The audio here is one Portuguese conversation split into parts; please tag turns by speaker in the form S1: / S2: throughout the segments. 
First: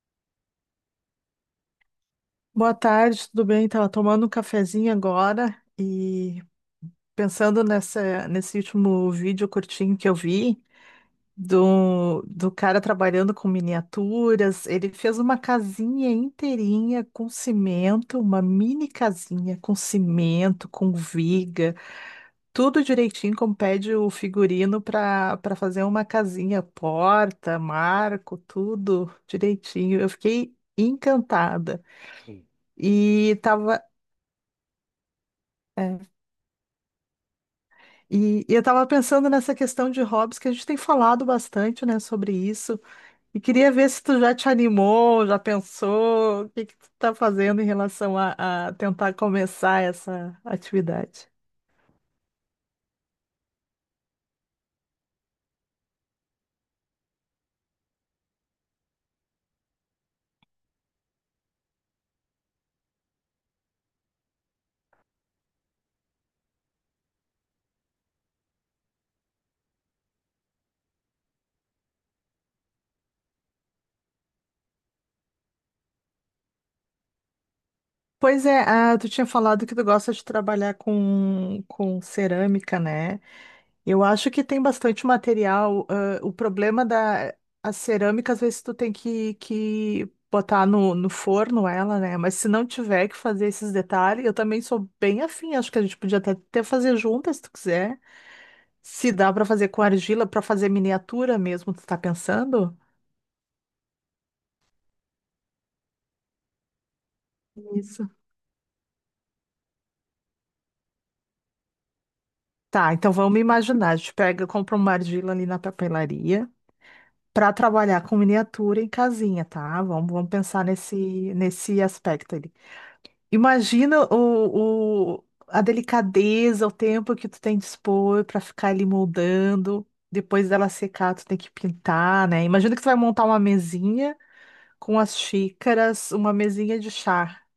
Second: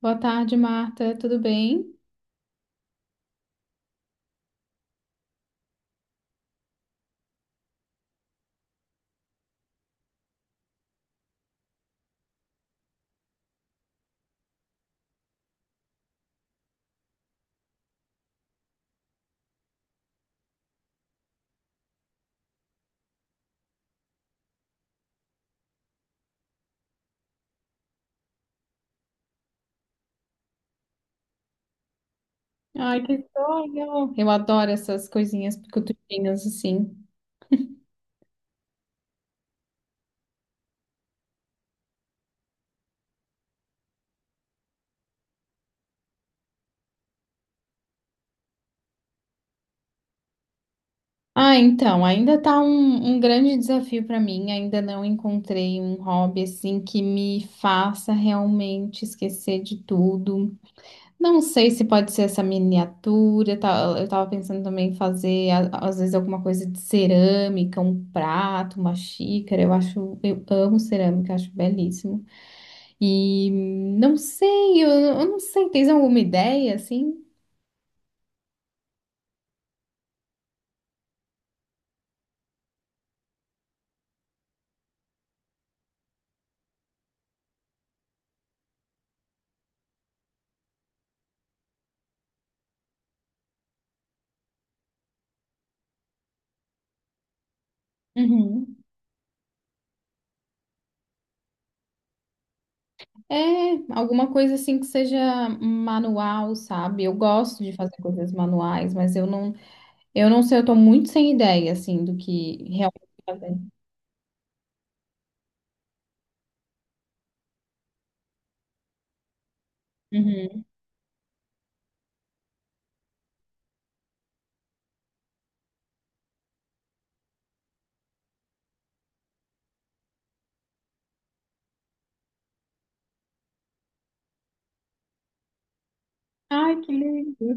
S1: Boa tarde, Marta. Tudo bem?
S2: Boa tarde, tudo bem? Estava tomando um cafezinho agora e pensando nesse último vídeo curtinho que eu vi do cara trabalhando com miniaturas. Ele fez uma casinha inteirinha com cimento, uma mini casinha com cimento, com viga, tudo direitinho como pede o figurino para fazer uma casinha, porta, marco, tudo direitinho. Eu fiquei encantada.
S1: Ai, que
S2: E tava.
S1: sonho! Eu adoro essas coisinhas
S2: É.
S1: picutinhas assim.
S2: E eu estava pensando nessa questão de hobbies, que a gente tem falado bastante, né, sobre isso. E queria ver se tu já te animou, já pensou, o que que tu tá fazendo em relação a tentar começar essa atividade.
S1: Ah, então, ainda tá um, um grande desafio para mim. Ainda não encontrei um hobby assim que me faça realmente esquecer de tudo. Não sei se pode ser essa miniatura. Eu tava pensando também em fazer, às vezes, alguma coisa de cerâmica, um prato, uma xícara. Eu acho, eu amo cerâmica, acho belíssimo. E não sei, eu não sei, tens alguma ideia assim?
S2: Pois é, ah, tu tinha falado que tu gosta de trabalhar com cerâmica, né? Eu acho que tem bastante material. O problema da a cerâmica, às vezes, tu tem que botar no forno ela, né? Mas se não tiver que fazer esses detalhes, eu também sou bem afim. Acho que a gente podia até fazer juntas, se tu quiser.
S1: Uhum.
S2: Se dá para fazer com argila, para fazer miniatura mesmo, tu tá pensando?
S1: É, alguma coisa assim que seja manual, sabe? Eu gosto de fazer
S2: Isso.
S1: coisas manuais, mas eu não sei, eu tô muito sem ideia assim do que
S2: Tá,
S1: realmente
S2: então vamos
S1: fazer.
S2: imaginar. A gente pega, compra uma argila ali na papelaria. Para trabalhar com miniatura em casinha, tá? Vamos pensar
S1: Uhum.
S2: nesse aspecto ali. Imagina a delicadeza, o tempo que tu tem de expor para ficar ali moldando. Depois dela secar, tu tem que pintar, né? Imagina que tu vai montar uma mesinha com as xícaras, uma
S1: Ai,
S2: mesinha de
S1: que
S2: chá.
S1: lindo.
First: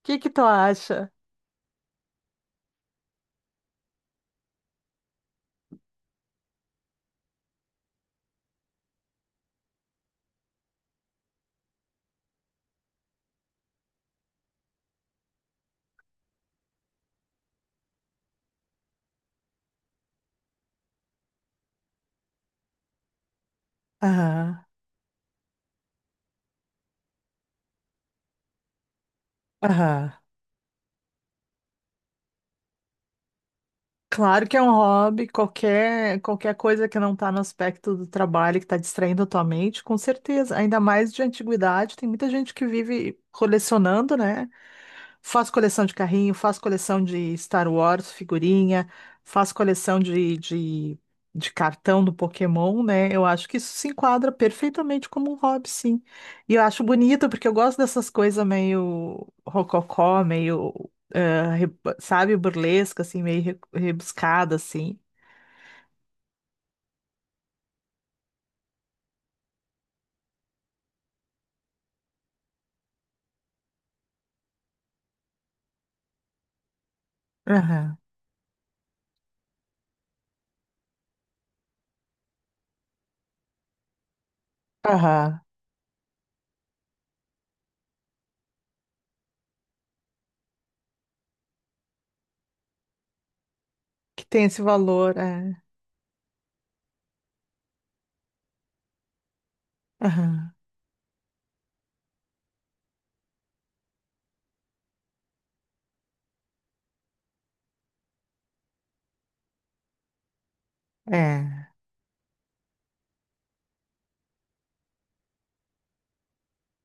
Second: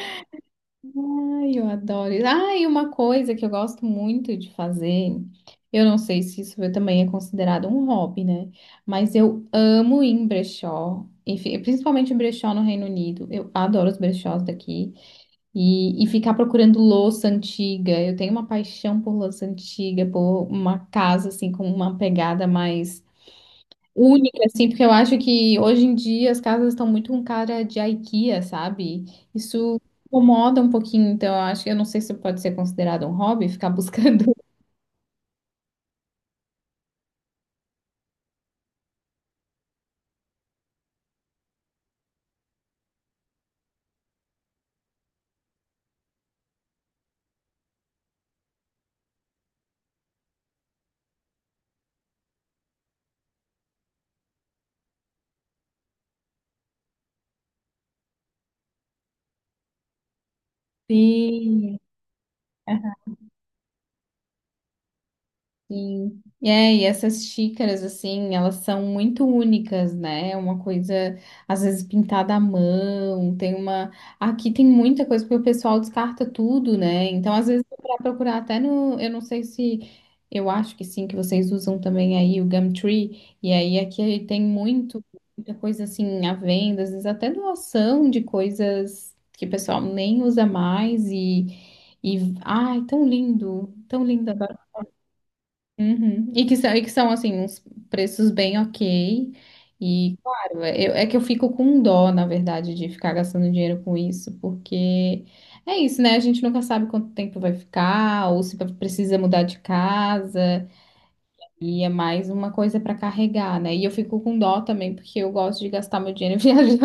S2: O que que tu acha?
S1: Ai, eu adoro isso. Ah, e uma coisa que eu gosto muito de fazer, eu não sei se isso também é considerado um hobby, né? Mas eu amo ir em brechó, enfim, principalmente em brechó no Reino Unido. Eu adoro os brechós daqui. E ficar procurando louça antiga. Eu tenho uma paixão por louça antiga, por uma casa assim com uma pegada mais única,
S2: Aham,
S1: assim, porque eu acho que hoje em dia as casas estão muito com cara de IKEA, sabe? Isso
S2: aham.
S1: incomoda um pouquinho, então eu acho que eu não sei se pode ser considerado um hobby, ficar buscando.
S2: Claro que é um hobby, qualquer, qualquer coisa que não está no aspecto do trabalho, que está distraindo a tua mente, com certeza. Ainda mais de antiguidade, tem muita gente que vive colecionando, né? Faz coleção de carrinho, faz coleção de Star Wars, figurinha, faz coleção de cartão do Pokémon, né? Eu acho que isso se enquadra perfeitamente como um hobby, sim. E eu acho bonito, porque eu gosto dessas coisas meio rococó, meio eh,
S1: Sim.
S2: sabe, burlesca, assim, meio rebuscada, assim.
S1: Sim. E essas xícaras, assim, elas são muito únicas, né? É uma coisa, às vezes, pintada à mão, tem uma… Aqui tem muita coisa, porque o pessoal descarta tudo, né? Então, às vezes, para
S2: Aham,
S1: procurar até no… Eu não sei se… Eu acho que sim, que vocês usam também aí o Gumtree. E aí, aqui tem muito,
S2: aham.
S1: muita coisa, assim, à venda, às vezes até doação de coisas que o pessoal nem usa mais e… E, ai, tão lindo, tão
S2: Que
S1: lindo.
S2: tem esse valor, é.
S1: Uhum. E que são assim, uns preços bem ok. E,
S2: Aham,
S1: claro, é que eu fico com dó, na verdade, de ficar gastando dinheiro com isso, porque é isso, né? A gente nunca sabe quanto tempo vai ficar, ou se precisa mudar de casa,
S2: é.
S1: e é mais uma coisa para carregar, né? E eu fico com dó também, porque eu gosto de gastar meu dinheiro viajando.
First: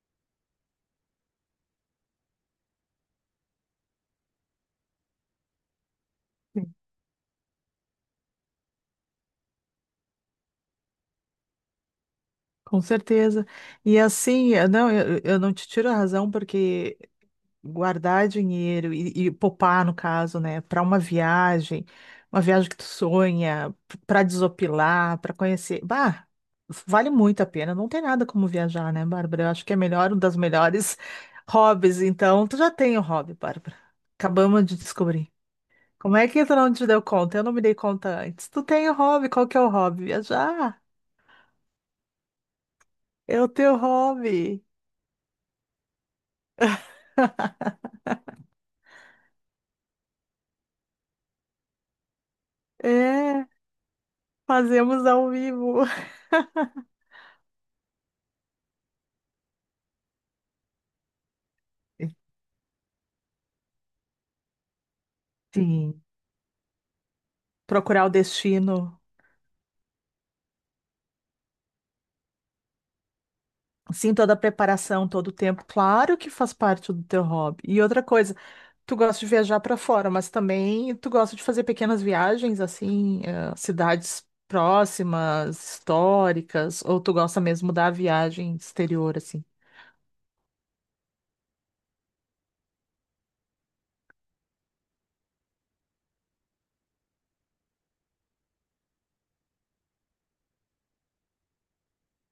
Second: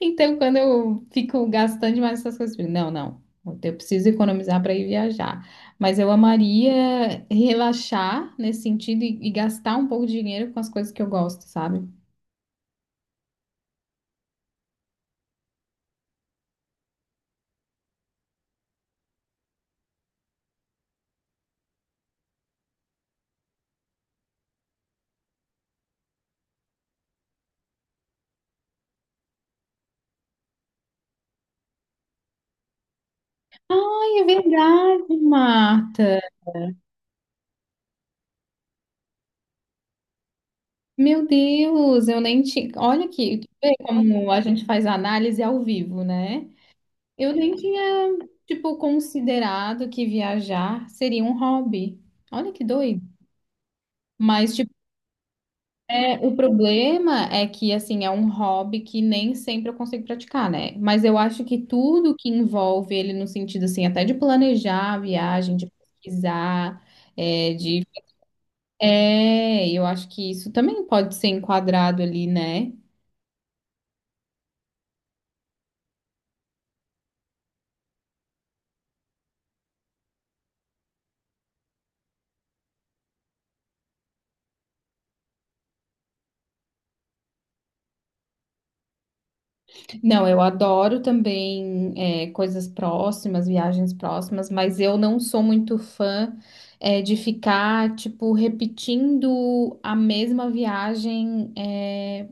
S1: Então, quando eu fico gastando demais essas coisas, eu digo, não, não, eu preciso economizar para ir viajar. Mas eu
S2: Sim.
S1: amaria relaxar nesse sentido e gastar um pouco de dinheiro com as coisas que eu gosto, sabe?
S2: Com certeza. E assim, não, eu não te tiro a razão, porque guardar dinheiro e poupar, no caso, né, para uma viagem que tu sonha, para desopilar, para conhecer. Bah, vale muito a pena. Não tem nada como viajar, né, Bárbara? Eu acho que é melhor, um das melhores hobbies. Então, tu já tem o hobby, Bárbara.
S1: Ai, é
S2: Acabamos de
S1: verdade,
S2: descobrir. Como
S1: Marta.
S2: é que tu não te deu conta? Eu não me dei conta antes. Tu tem o hobby, qual que é o hobby? Viajar.
S1: Meu Deus, eu nem tinha. Olha aqui,
S2: É o
S1: tu vê
S2: teu
S1: como a gente
S2: hobby.
S1: faz análise ao vivo, né? Eu nem tinha, tipo, considerado que viajar seria um hobby. Olha que doido.
S2: É,
S1: Mas, tipo,
S2: fazemos ao vivo.
S1: é, o problema é que, assim, é um hobby que nem sempre eu consigo praticar, né? Mas eu acho que tudo que envolve ele no sentido, assim, até de planejar a viagem, de
S2: Sim.
S1: pesquisar, é, de…
S2: Procurar o destino.
S1: É, eu acho que isso também pode ser enquadrado ali, né?
S2: Sim, toda a preparação, todo o tempo, claro que faz parte do teu hobby. E outra coisa, tu gosta de viajar para fora, mas também tu gosta de fazer pequenas viagens, assim, eh, cidades próximas, históricas, ou tu gosta mesmo da viagem exterior, assim?
S1: Não, eu adoro também, é, coisas próximas, viagens próximas, mas eu não sou muito fã, é, de ficar, tipo, repetindo a mesma viagem, é,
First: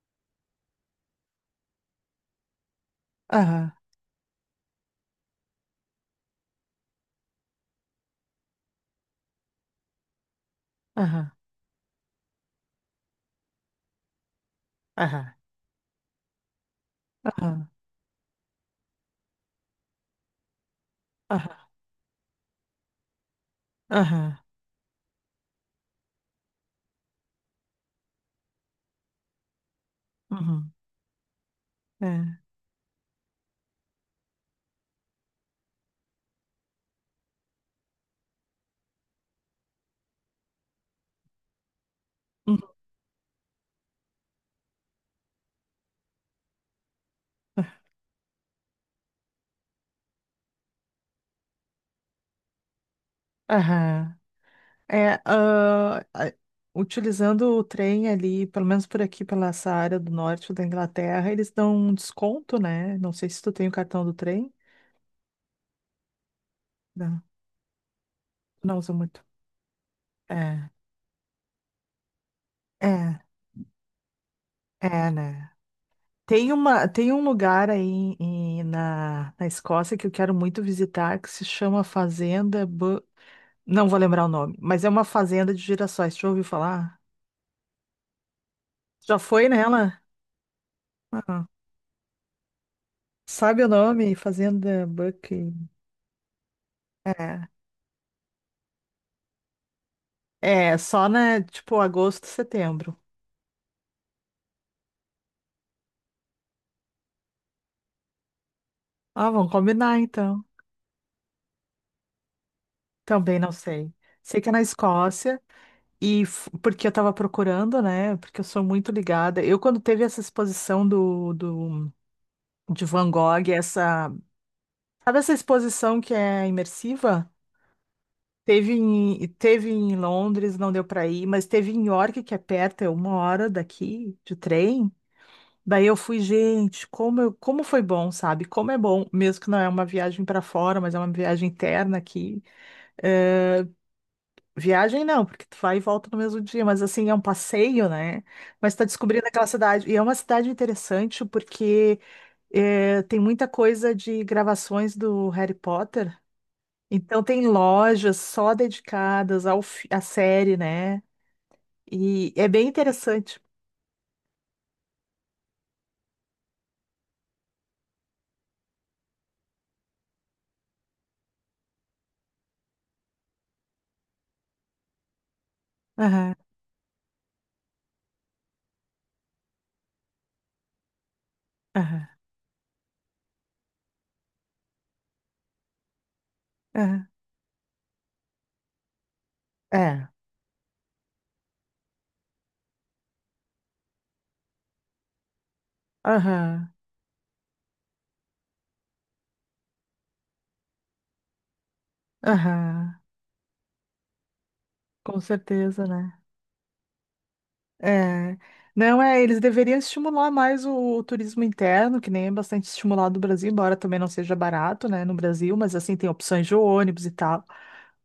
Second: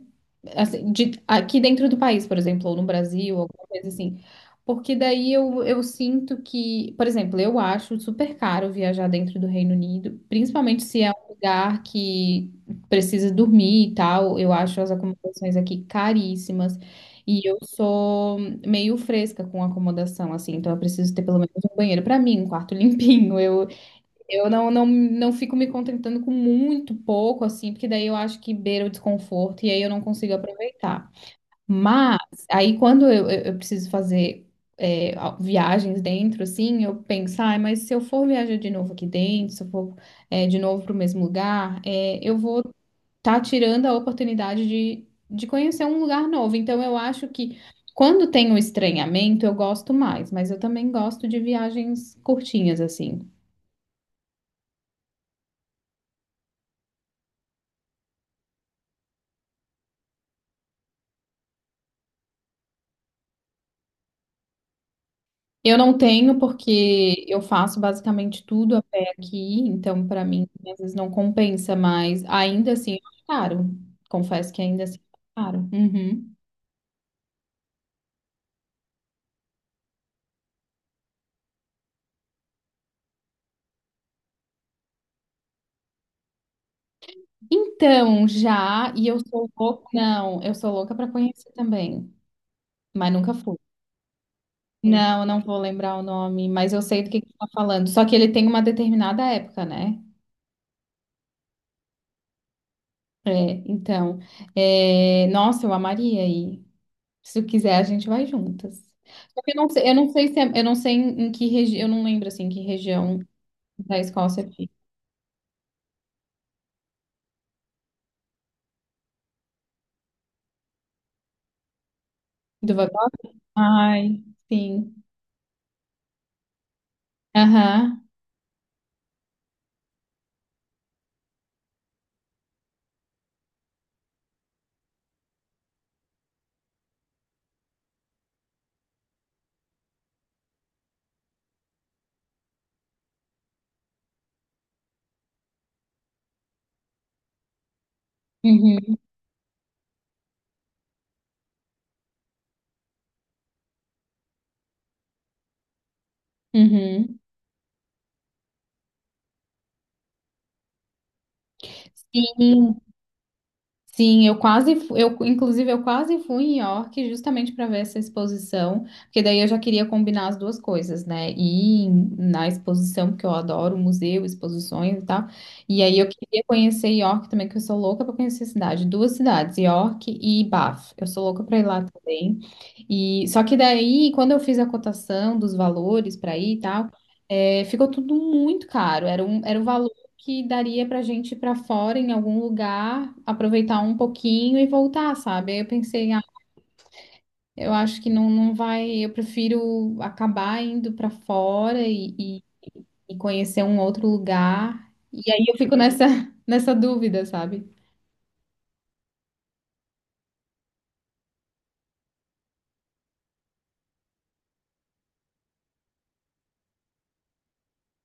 S1: assim, aqui dentro do país, por exemplo, ou no Brasil, alguma
S2: Aham,
S1: coisa assim. Porque daí eu sinto que, por exemplo, eu acho super caro viajar dentro do Reino Unido, principalmente se é um
S2: aham,
S1: lugar que precisa dormir e tal. Eu acho as
S2: aham,
S1: acomodações aqui caríssimas. E eu
S2: aham,
S1: sou meio fresca com acomodação, assim, então eu preciso ter pelo menos
S2: aham,
S1: um banheiro para mim, um quarto limpinho.
S2: aham,
S1: Eu não, não, não fico me contentando com muito pouco, assim, porque daí eu acho que beira o desconforto e aí eu não consigo
S2: aham,
S1: aproveitar.
S2: uhum,
S1: Mas
S2: é,
S1: aí quando eu preciso fazer é, viagens dentro, assim, eu penso, ai, mas se eu for viajar de novo aqui dentro, se eu for é, de novo para o mesmo lugar, é, eu
S2: uhum,
S1: vou estar tirando a oportunidade de conhecer um lugar novo. Então eu acho que quando tem o estranhamento, eu gosto mais, mas eu também gosto de viagens curtinhas, assim.
S2: aham. É, ah, a- utilizando o trem ali, pelo menos por aqui, pela essa área do norte da Inglaterra, eles dão um desconto, né? Não sei se tu tem o cartão do trem.
S1: Eu não tenho
S2: Não,
S1: porque eu faço basicamente tudo
S2: não
S1: a
S2: usa
S1: pé
S2: muito.
S1: aqui, então para mim
S2: É,
S1: às vezes não compensa, mas ainda assim é
S2: é,
S1: caro. Confesso que ainda assim
S2: é,
S1: é
S2: né?
S1: caro. Uhum.
S2: Tem uma, tem um lugar aí na Escócia que eu quero muito visitar, que se chama Fazenda... Não vou lembrar o nome, mas é uma fazenda de girassóis. Tu já ouviu falar?
S1: Então, já, e
S2: Já
S1: eu
S2: foi
S1: sou louca,
S2: nela?
S1: não, eu sou louca para
S2: Ah,
S1: conhecer também, mas nunca fui.
S2: sabe o nome? Fazenda
S1: Não,
S2: Buck...
S1: não vou lembrar o nome, mas eu sei do que você tá falando. Só que ele tem uma determinada época, né?
S2: É, só, né? Tipo, agosto, setembro.
S1: É, então, é, nossa, eu amaria aí. Se tu quiser, a gente vai juntas.
S2: Ah,
S1: Só
S2: vamos
S1: que eu
S2: combinar
S1: não sei se
S2: então.
S1: eu não sei em, em que região, eu não lembro assim em que região
S2: Também não sei.
S1: da
S2: Sei
S1: Escócia
S2: que é na
S1: fica.
S2: Escócia, e porque eu tava procurando, né? Porque eu sou muito ligada. Eu, quando teve essa exposição do, do,
S1: Do
S2: de
S1: Vai-
S2: Van Gogh, essa.
S1: Ai, sim.
S2: Sabe essa exposição que é imersiva?
S1: Aham.
S2: Teve em Londres, não deu para ir, mas teve em York, que é perto, é uma hora daqui de trem. Daí eu fui, gente, como, como foi bom, sabe? Como é bom, mesmo que não é uma viagem para fora, mas é uma viagem interna aqui. Eh, Viagem não, porque tu vai e volta no mesmo dia, mas assim, é um passeio, né? Mas tá
S1: Uhum.
S2: descobrindo aquela cidade. E é uma cidade interessante porque tem muita coisa de gravações do Harry Potter.
S1: Uhum.
S2: Então tem lojas só dedicadas ao, à série, né? E é bem
S1: Sim.
S2: interessante.
S1: Sim, eu quase, eu, inclusive, eu quase fui em York justamente para ver essa exposição, porque daí eu já queria combinar as duas coisas, né? Ir na exposição, porque eu adoro museu, exposições e tal. E aí eu
S2: Aham,
S1: queria conhecer York também, que eu sou louca para conhecer a cidade. Duas cidades, York e Bath. Eu sou louca para ir lá
S2: aham,
S1: também. E só que daí, quando eu fiz a cotação dos valores para ir e tal,
S2: aham.
S1: ficou tudo muito caro. Era o valor
S2: É.
S1: que daria pra gente ir pra fora em algum lugar, aproveitar um pouquinho e voltar, sabe? Aí eu pensei, ah,
S2: Aham,
S1: eu acho que não, não vai, eu prefiro acabar indo pra fora e, e,
S2: aham.
S1: e conhecer um outro lugar.
S2: Com
S1: E aí eu fico
S2: certeza,
S1: nessa,
S2: né?
S1: nessa dúvida, sabe?
S2: É. Não, é, eles deveriam estimular mais o turismo interno, que nem é bastante estimulado no Brasil, embora também não seja barato, né, no Brasil, mas assim, tem opções de ônibus e tal.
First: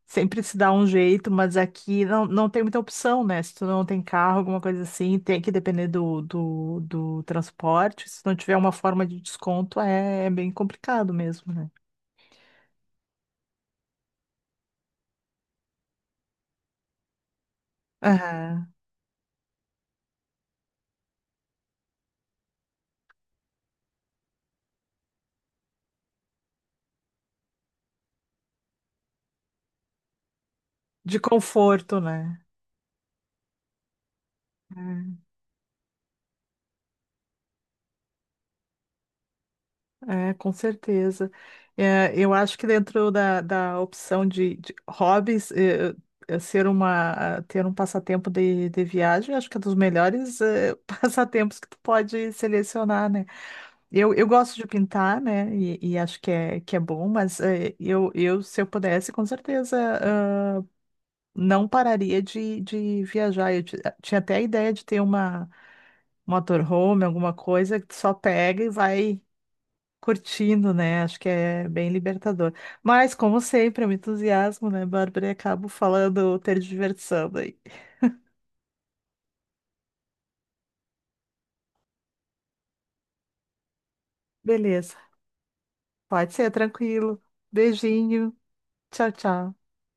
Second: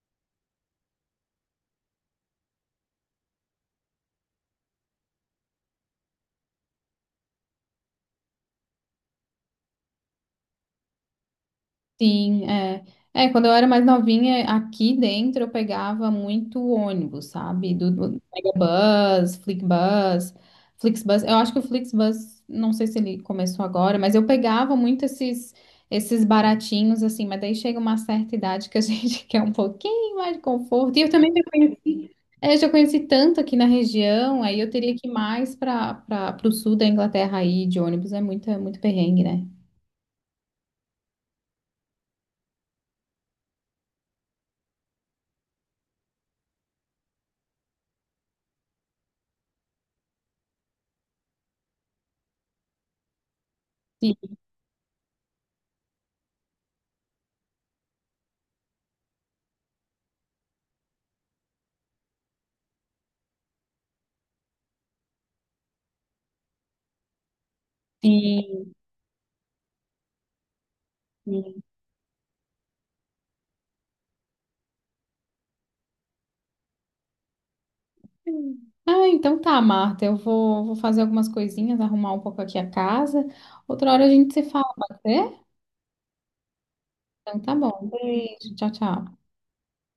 S2: Sempre se dá um jeito, mas aqui não, não tem muita opção, né? Se tu não tem carro, alguma coisa assim, tem que depender do transporte. Se não tiver uma forma de desconto, é, é bem complicado mesmo, né?
S1: Sim, é. É, quando eu era mais novinha, aqui dentro eu pegava muito ônibus, sabe? Do
S2: Aham.
S1: Megabus, Flixbus, Flixbus. Eu acho que o Flixbus, não sei se ele começou agora, mas eu pegava muito esses baratinhos assim, mas daí chega uma certa idade que a gente quer um pouquinho mais de conforto. E eu
S2: De
S1: também já
S2: conforto,
S1: conheci,
S2: né?
S1: é, já conheci tanto aqui na região, aí eu teria que ir
S2: É.
S1: mais para o sul da Inglaterra aí de ônibus, é muito perrengue, né?
S2: É, com certeza. É, eu acho que dentro da opção de hobbies, ter um passatempo de viagem, acho que é dos melhores, passatempos que tu pode selecionar, né? Eu
S1: Sim,
S2: gosto de pintar, né? E acho que é bom, mas se eu pudesse, com certeza, ah, não pararia de viajar. Eu tinha até a ideia de ter uma motorhome, alguma coisa que tu só pega e vai curtindo, né? Acho que
S1: sim.
S2: é bem libertador. Mas, como sempre, eu me entusiasmo, né, Bárbara? E acabo falando, ter diversão aí.
S1: Ah, então tá, Marta. Eu vou, vou fazer algumas coisinhas, arrumar um pouco aqui a casa. Outra hora a gente se fala,
S2: Beleza,
S1: pode ser?
S2: pode ser, tranquilo.
S1: Então tá bom.
S2: Beijinho.
S1: Beijo, tchau, tchau.
S2: Tchau, tchau.